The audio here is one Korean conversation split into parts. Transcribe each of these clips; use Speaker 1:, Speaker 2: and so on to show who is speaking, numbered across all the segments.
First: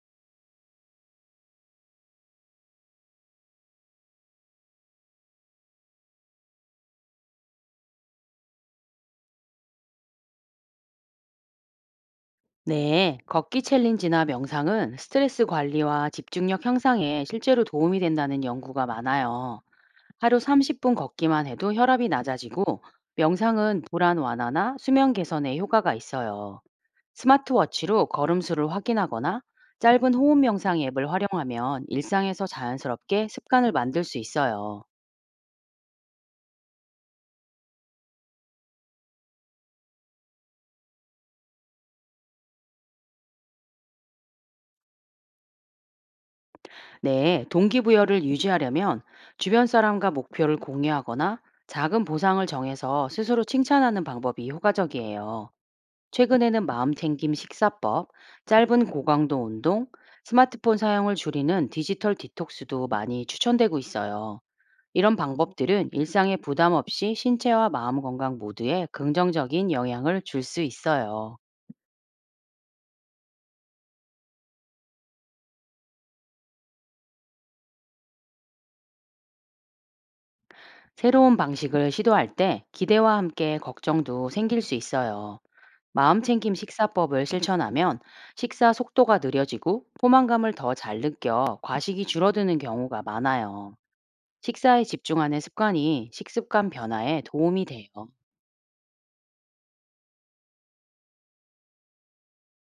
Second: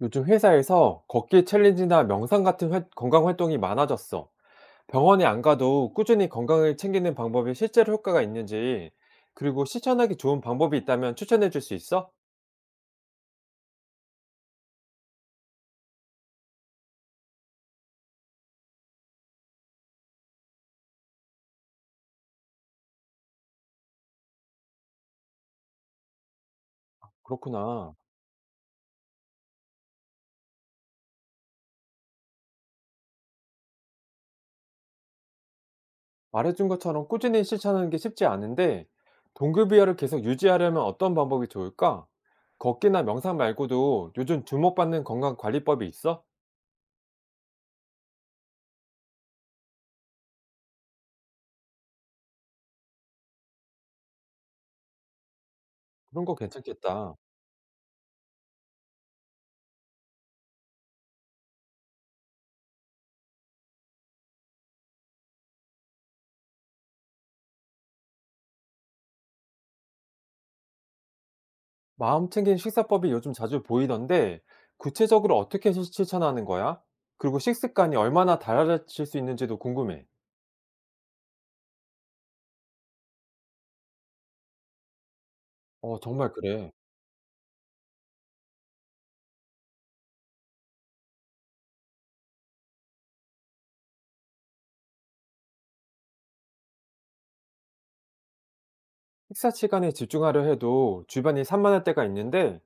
Speaker 1: 요즘 회사에서 걷기 챌린지나 명상 같은 건강 활동이 많아졌어. 병원에 안 가도 꾸준히 건강을 챙기는 방법이 실제로 효과가 있는지, 그리고 실천하기 좋은 방법이 있다면 추천해 줄 수 있어?
Speaker 2: 네, 걷기 챌린지나 명상은 스트레스 관리와 집중력 향상에 실제로 도움이 된다는 연구가 많아요. 하루 30분 걷기만 해도 혈압이 낮아지고, 명상은 불안 완화나 수면 개선에 효과가 있어요.
Speaker 1: 그렇구나.
Speaker 2: 스마트워치로 걸음수를 확인하거나 짧은 호흡 명상 앱을 활용하면 일상에서 자연스럽게 습관을 만들 수 있어요.
Speaker 1: 말해준 것처럼 꾸준히 실천하는 게 쉽지 않은데, 동급이어를 계속 유지하려면 어떤 방법이 좋을까? 걷기나 명상 말고도 요즘 주목받는 건강 관리법이 있어?
Speaker 2: 네, 동기부여를 유지하려면 주변 사람과 목표를 공유하거나 작은 보상을 정해서 스스로 칭찬하는 방법이 효과적이에요.
Speaker 1: 그런 거
Speaker 2: 최근에는
Speaker 1: 괜찮겠다.
Speaker 2: 마음챙김 식사법, 짧은 고강도 운동, 스마트폰 사용을 줄이는 디지털 디톡스도 많이 추천되고 있어요. 이런 방법들은 일상에 부담 없이 신체와 마음 건강 모두에 긍정적인 영향을 줄 수 있어요.
Speaker 1: 마음 챙긴 식사법이 요즘 자주 보이던데 구체적으로 어떻게 실천하는 거야? 그리고 식습관이 얼마나 달라질 수 있는지도 궁금해.
Speaker 2: 새로운 방식을 시도할 때 기대와 함께 걱정도 생길 수 있어요.
Speaker 1: 정말
Speaker 2: 마음챙김
Speaker 1: 그래.
Speaker 2: 식사법을 실천하면 식사 속도가 느려지고 포만감을 더 잘 느껴 과식이 줄어드는 경우가 많아요. 식사에 집중하는 습관이 식습관 변화에 도움이 돼요.
Speaker 1: 식사 시간에 집중하려 해도 주변이 산만할 때가 있는데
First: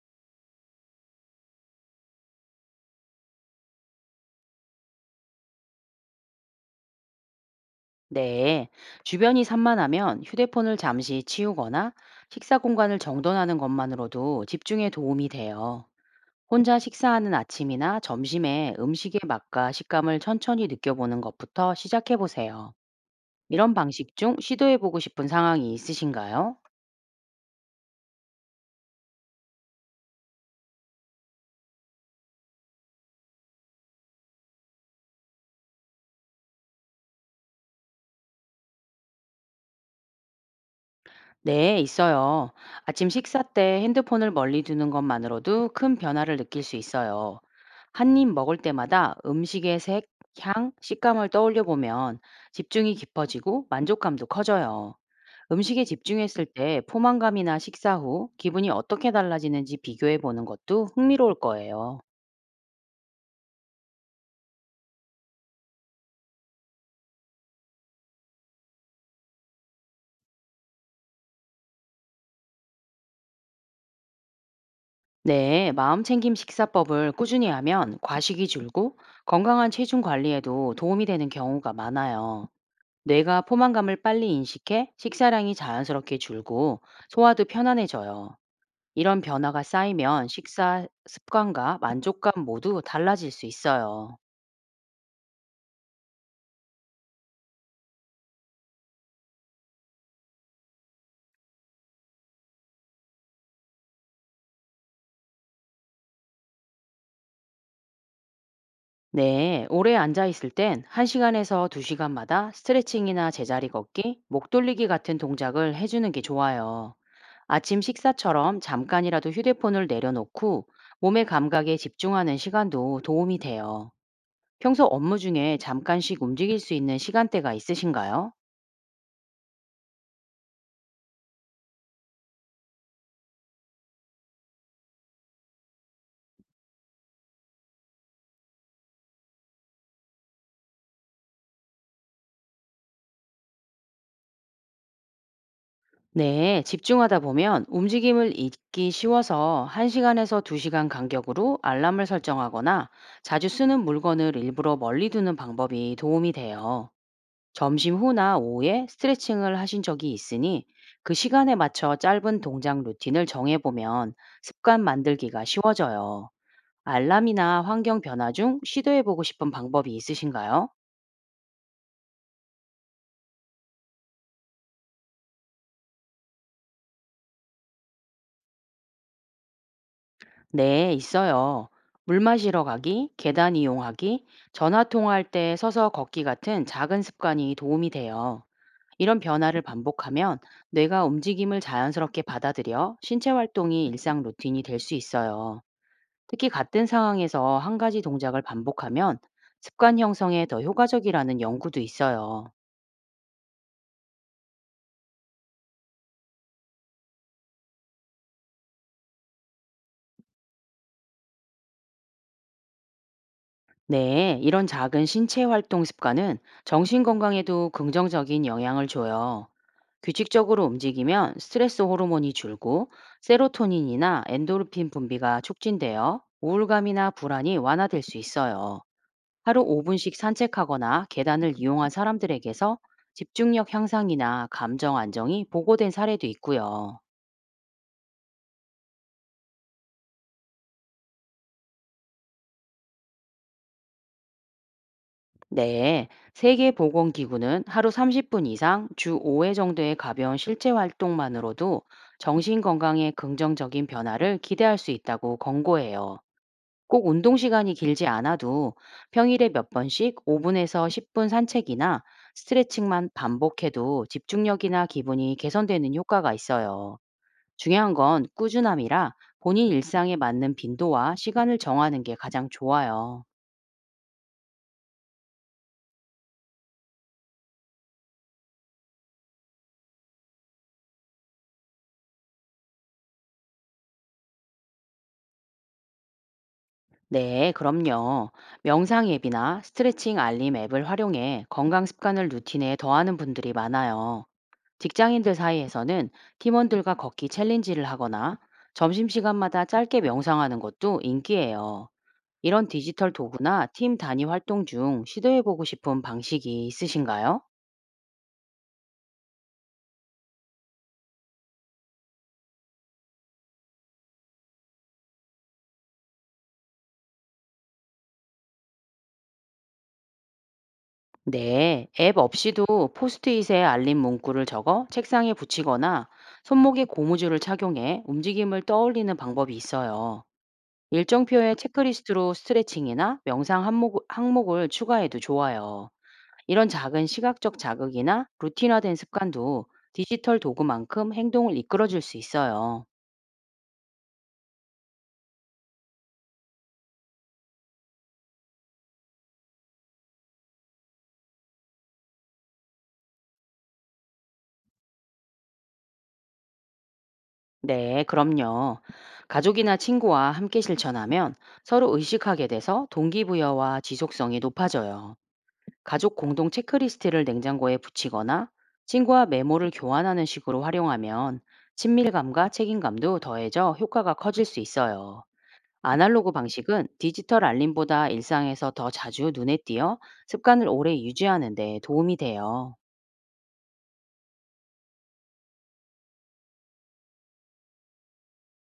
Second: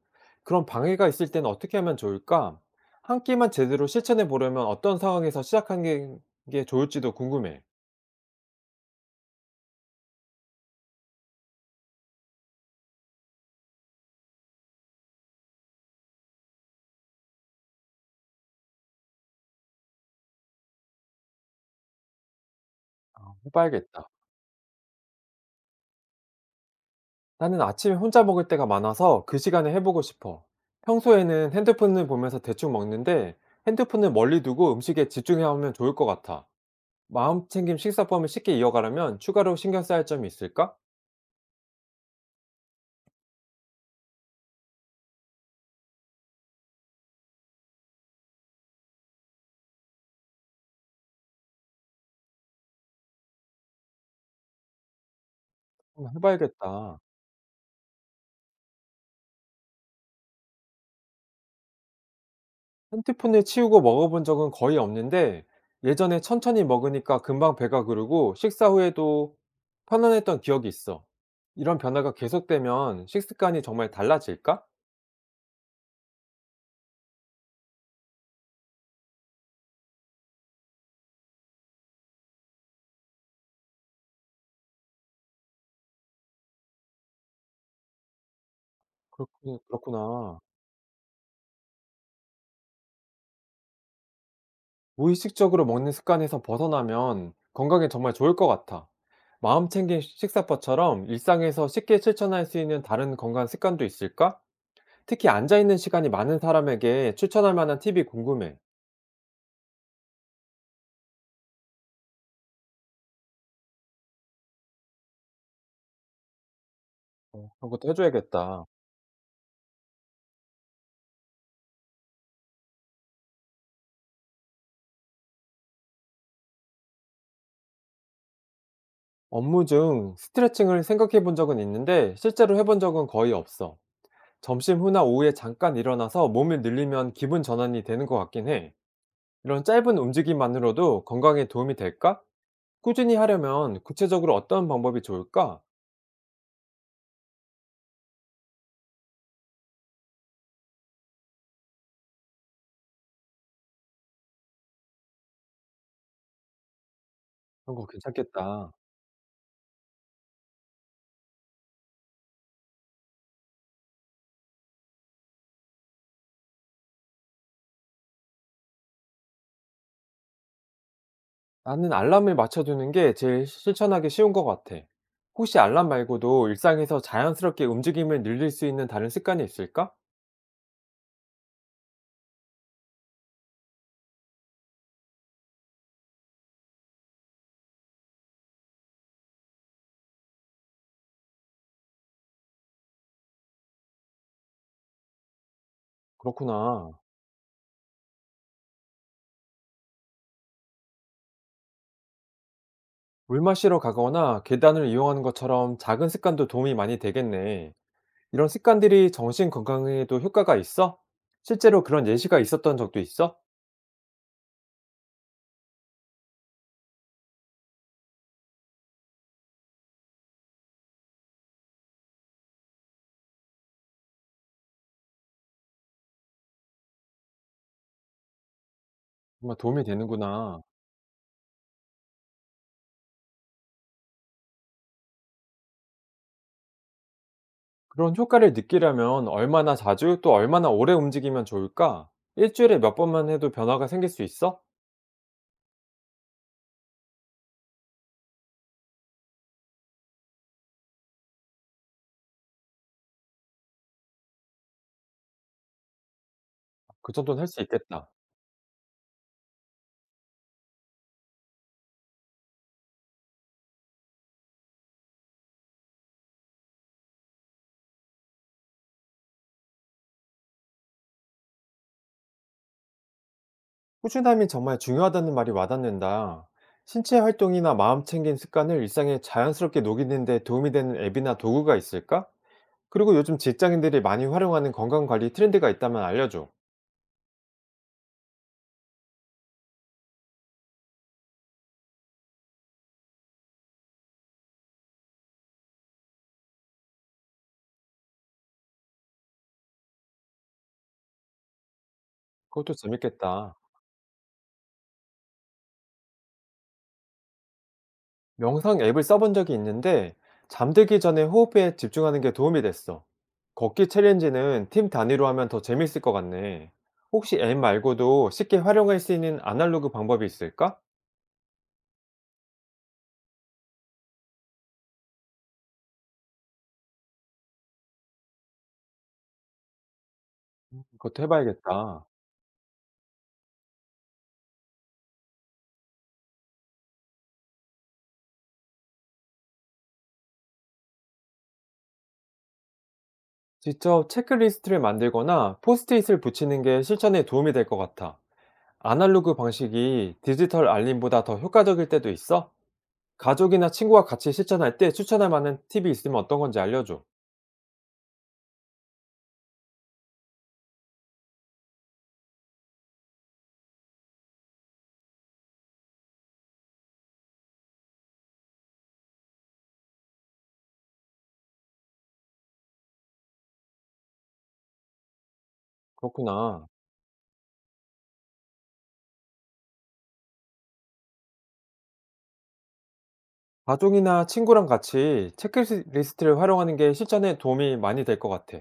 Speaker 1: 그런 방해가 있을 때는 어떻게 하면 좋을까? 한 끼만 제대로 실천해 보려면 어떤 상황에서 게 좋을지도 궁금해.
Speaker 2: 네, 주변이 산만하면 휴대폰을 잠시 치우거나 식사 공간을 정돈하는 것만으로도 집중에 도움이 돼요. 혼자 식사하는 아침이나 점심에 음식의 맛과 식감을 천천히 느껴보는 것부터 시작해 보세요. 이런
Speaker 1: 해봐야겠다.
Speaker 2: 방식 중 시도해 보고 싶은 상황이 있으신가요?
Speaker 1: 나는 아침에 혼자 먹을 때가 많아서 그 시간에 해보고 싶어. 평소에는 핸드폰을 보면서 대충 먹는데 핸드폰을 멀리 두고 음식에 집중해 하면 좋을 것 같아. 마음 챙김 식사법을 쉽게 이어가려면 추가로 신경 써야 할 점이 있을까?
Speaker 2: 네, 있어요. 아침 식사 때 핸드폰을 멀리 두는 것만으로도 큰 변화를 느낄 수 있어요. 한 입 먹을 때마다 음식의 색, 향, 식감을 떠올려 보면 집중이 깊어지고 만족감도 커져요. 음식에
Speaker 1: 한번
Speaker 2: 집중했을 때
Speaker 1: 해봐야겠다.
Speaker 2: 포만감이나 식사 후 기분이 어떻게 달라지는지 비교해 보는 것도 흥미로울 거예요.
Speaker 1: 핸드폰을 치우고 먹어본 적은 거의 없는데 예전에 천천히 먹으니까 금방 배가 부르고 식사 후에도 편안했던 기억이 있어. 이런 변화가 계속되면 식습관이 정말 달라질까?
Speaker 2: 네, 마음챙김 식사법을 꾸준히 하면 과식이 줄고 건강한 체중 관리에도 도움이 되는 경우가 많아요. 뇌가 포만감을 빨리 인식해 식사량이 자연스럽게 줄고 소화도 편안해져요. 이런 변화가 쌓이면
Speaker 1: 그렇구나.
Speaker 2: 식사 습관과 만족감 모두 달라질 수 있어요.
Speaker 1: 무의식적으로 먹는 습관에서 벗어나면 건강에 정말 좋을 것 같아. 마음 챙긴 식사법처럼 일상에서 쉽게 실천할 수 있는 다른 건강 습관도 있을까? 특히 앉아있는 시간이 많은 사람에게 추천할 만한 팁이 궁금해.
Speaker 2: 네, 오래 앉아 있을 땐 1시간에서 2시간마다 스트레칭이나 제자리 걷기, 목 돌리기 같은 동작을 해주는 게 좋아요.
Speaker 1: 그런
Speaker 2: 아침
Speaker 1: 것도
Speaker 2: 식사처럼
Speaker 1: 해줘야겠다.
Speaker 2: 잠깐이라도 휴대폰을 내려놓고 몸의 감각에 집중하는 시간도 도움이 돼요. 평소 업무 중에 잠깐씩 움직일 수 있는 시간대가 있으신가요?
Speaker 1: 업무 중 스트레칭을 생각해 본 적은 있는데 실제로 해본 적은 거의 없어. 점심 후나 오후에 잠깐 일어나서 몸을 늘리면 기분 전환이 되는 것 같긴 해. 이런 짧은 움직임만으로도 건강에 도움이 될까? 꾸준히 하려면 구체적으로 어떤 방법이 좋을까?
Speaker 2: 네, 집중하다 보면 움직임을 잊기 쉬워서 1시간에서 2시간 간격으로 알람을 설정하거나 자주 쓰는 물건을 일부러 멀리 두는 방법이 도움이 돼요.
Speaker 1: 그런 거
Speaker 2: 점심 후나
Speaker 1: 괜찮겠다.
Speaker 2: 오후에 스트레칭을 하신 적이 있으니 그 시간에 맞춰 짧은 동작 루틴을 정해보면 습관 만들기가 쉬워져요. 알람이나 환경 변화 중 시도해보고 싶은 방법이 있으신가요?
Speaker 1: 나는 알람을 맞춰두는 게 제일 실천하기 쉬운 것 같아. 혹시 알람 말고도 일상에서 자연스럽게 움직임을 늘릴 수 있는 다른 습관이 있을까?
Speaker 2: 네, 있어요. 물 마시러 가기, 계단 이용하기, 전화 통화할 때 서서 걷기 같은 작은 습관이 도움이 돼요. 이런 변화를 반복하면 뇌가 움직임을 자연스럽게 받아들여 신체 활동이 일상 루틴이 될 수 있어요. 특히 같은
Speaker 1: 그렇구나.
Speaker 2: 상황에서 한 가지 동작을 반복하면 습관 형성에 더 효과적이라는 연구도 있어요.
Speaker 1: 물 마시러 가거나 계단을 이용하는 것처럼 작은 습관도 도움이 많이 되겠네. 이런 습관들이 정신 건강에도 효과가 있어? 실제로 그런 예시가 있었던 적도 있어?
Speaker 2: 네, 이런 작은 신체 활동 습관은 정신 건강에도 긍정적인 영향을 줘요. 규칙적으로 움직이면 스트레스 호르몬이 줄고 세로토닌이나 엔도르핀 분비가 촉진되어 우울감이나 불안이 완화될 수 있어요.
Speaker 1: 정말
Speaker 2: 하루
Speaker 1: 도움이
Speaker 2: 5분씩
Speaker 1: 되는구나.
Speaker 2: 산책하거나 계단을 이용한 사람들에게서 집중력 향상이나 감정 안정이 보고된 사례도 있고요.
Speaker 1: 그런 효과를 느끼려면 얼마나 자주 또 얼마나 오래 움직이면 좋을까? 일주일에 몇 번만 해도 변화가 생길 수 있어?
Speaker 2: 네, 세계보건기구는 하루 30분 이상 주 5회 정도의 가벼운 실제 활동만으로도 정신 건강에 긍정적인 변화를 기대할 수 있다고 권고해요. 꼭
Speaker 1: 그
Speaker 2: 운동
Speaker 1: 정도는 할 수
Speaker 2: 시간이 길지
Speaker 1: 있겠다.
Speaker 2: 않아도 평일에 몇 번씩 5분에서 10분 산책이나 스트레칭만 반복해도 집중력이나 기분이 개선되는 효과가 있어요. 중요한 건 꾸준함이라 본인 일상에 맞는 빈도와 시간을 정하는 게 가장 좋아요.
Speaker 1: 꾸준함이 정말 중요하다는 말이 와닿는다. 신체 활동이나 마음 챙김 습관을 일상에 자연스럽게 녹이는데 도움이 되는 앱이나 도구가 있을까? 그리고 요즘 직장인들이 많이 활용하는 건강 관리 트렌드가 있다면 알려줘.
Speaker 2: 네, 그럼요. 명상 앱이나 스트레칭 알림 앱을 활용해 건강 습관을 루틴에 더하는 분들이 많아요. 직장인들 사이에서는 팀원들과 걷기 챌린지를 하거나 점심시간마다 짧게 명상하는 것도 인기예요. 이런
Speaker 1: 그것도
Speaker 2: 디지털
Speaker 1: 재밌겠다.
Speaker 2: 도구나 팀 단위 활동 중 시도해보고 싶은 방식이 있으신가요?
Speaker 1: 명상 앱을 써본 적이 있는데 잠들기 전에 호흡에 집중하는 게 도움이 됐어. 걷기 챌린지는 팀 단위로 하면 더 재밌을 것 같네. 혹시 앱 말고도 쉽게 활용할 수 있는 아날로그 방법이 있을까?
Speaker 2: 네, 앱 없이도 포스트잇에 알림 문구를 적어 책상에 붙이거나 손목에 고무줄을 착용해 움직임을 떠올리는 방법이 있어요.
Speaker 1: 그것도
Speaker 2: 일정표에
Speaker 1: 해봐야겠다.
Speaker 2: 체크리스트로 스트레칭이나 명상 항목을 추가해도 좋아요. 이런 작은 시각적 자극이나 루틴화된 습관도 디지털 도구만큼 행동을 이끌어줄 수 있어요.
Speaker 1: 직접 체크리스트를 만들거나 포스트잇을 붙이는 게 실천에 도움이 될 것 같아. 아날로그 방식이 디지털 알림보다 더 효과적일 때도 있어? 가족이나 친구와 같이 실천할 때 추천할 만한 팁이 있으면 어떤 건지 알려줘.
Speaker 2: 네, 그럼요. 가족이나 친구와 함께 실천하면 서로 의식하게 돼서 동기부여와 지속성이 높아져요. 가족 공동 체크리스트를 냉장고에 붙이거나 친구와 메모를 교환하는 식으로 활용하면 친밀감과 책임감도 더해져 효과가 커질 수 있어요. 아날로그
Speaker 1: 그렇구나.
Speaker 2: 방식은 디지털 알림보다 일상에서 더 자주 눈에 띄어 습관을 오래 유지하는 데 도움이 돼요.
Speaker 1: 가족이나 친구랑 같이 체크리스트를 활용하는 게 실전에 도움이 많이 될 것 같아.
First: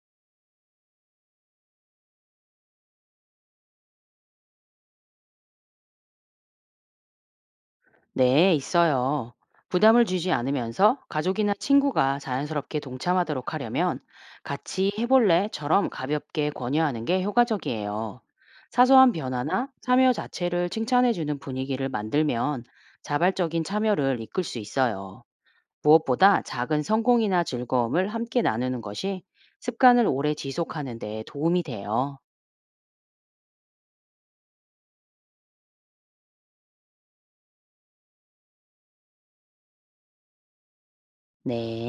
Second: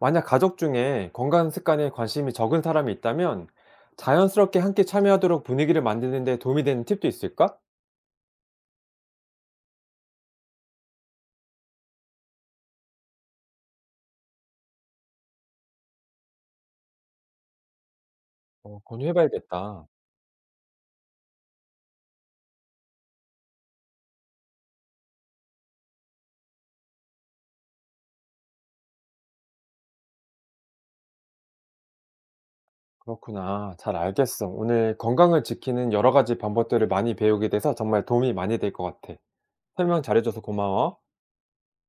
Speaker 1: 만약 가족 중에 건강 습관에 관심이 적은 사람이 있다면 자연스럽게 함께 참여하도록 분위기를 만드는 데 도움이 되는 팁도 있을까?
Speaker 2: 네, 있어요. 부담을 주지 않으면서 가족이나 친구가 자연스럽게 동참하도록 하려면 같이 해볼래처럼 가볍게 권유하는 게 효과적이에요. 사소한 변화나
Speaker 1: 권유해봐야겠다.
Speaker 2: 참여 자체를 칭찬해주는 분위기를 만들면 자발적인 참여를 이끌 수 있어요. 무엇보다 작은 성공이나 즐거움을 함께 나누는 것이 습관을 오래 지속하는 데 도움이 돼요.
Speaker 1: 그렇구나. 잘 알겠어. 오늘 건강을 지키는 여러 가지 방법들을 많이 배우게 돼서 정말 도움이 많이 될 것 같아. 설명 잘해줘서 고마워.
Speaker 2: 네.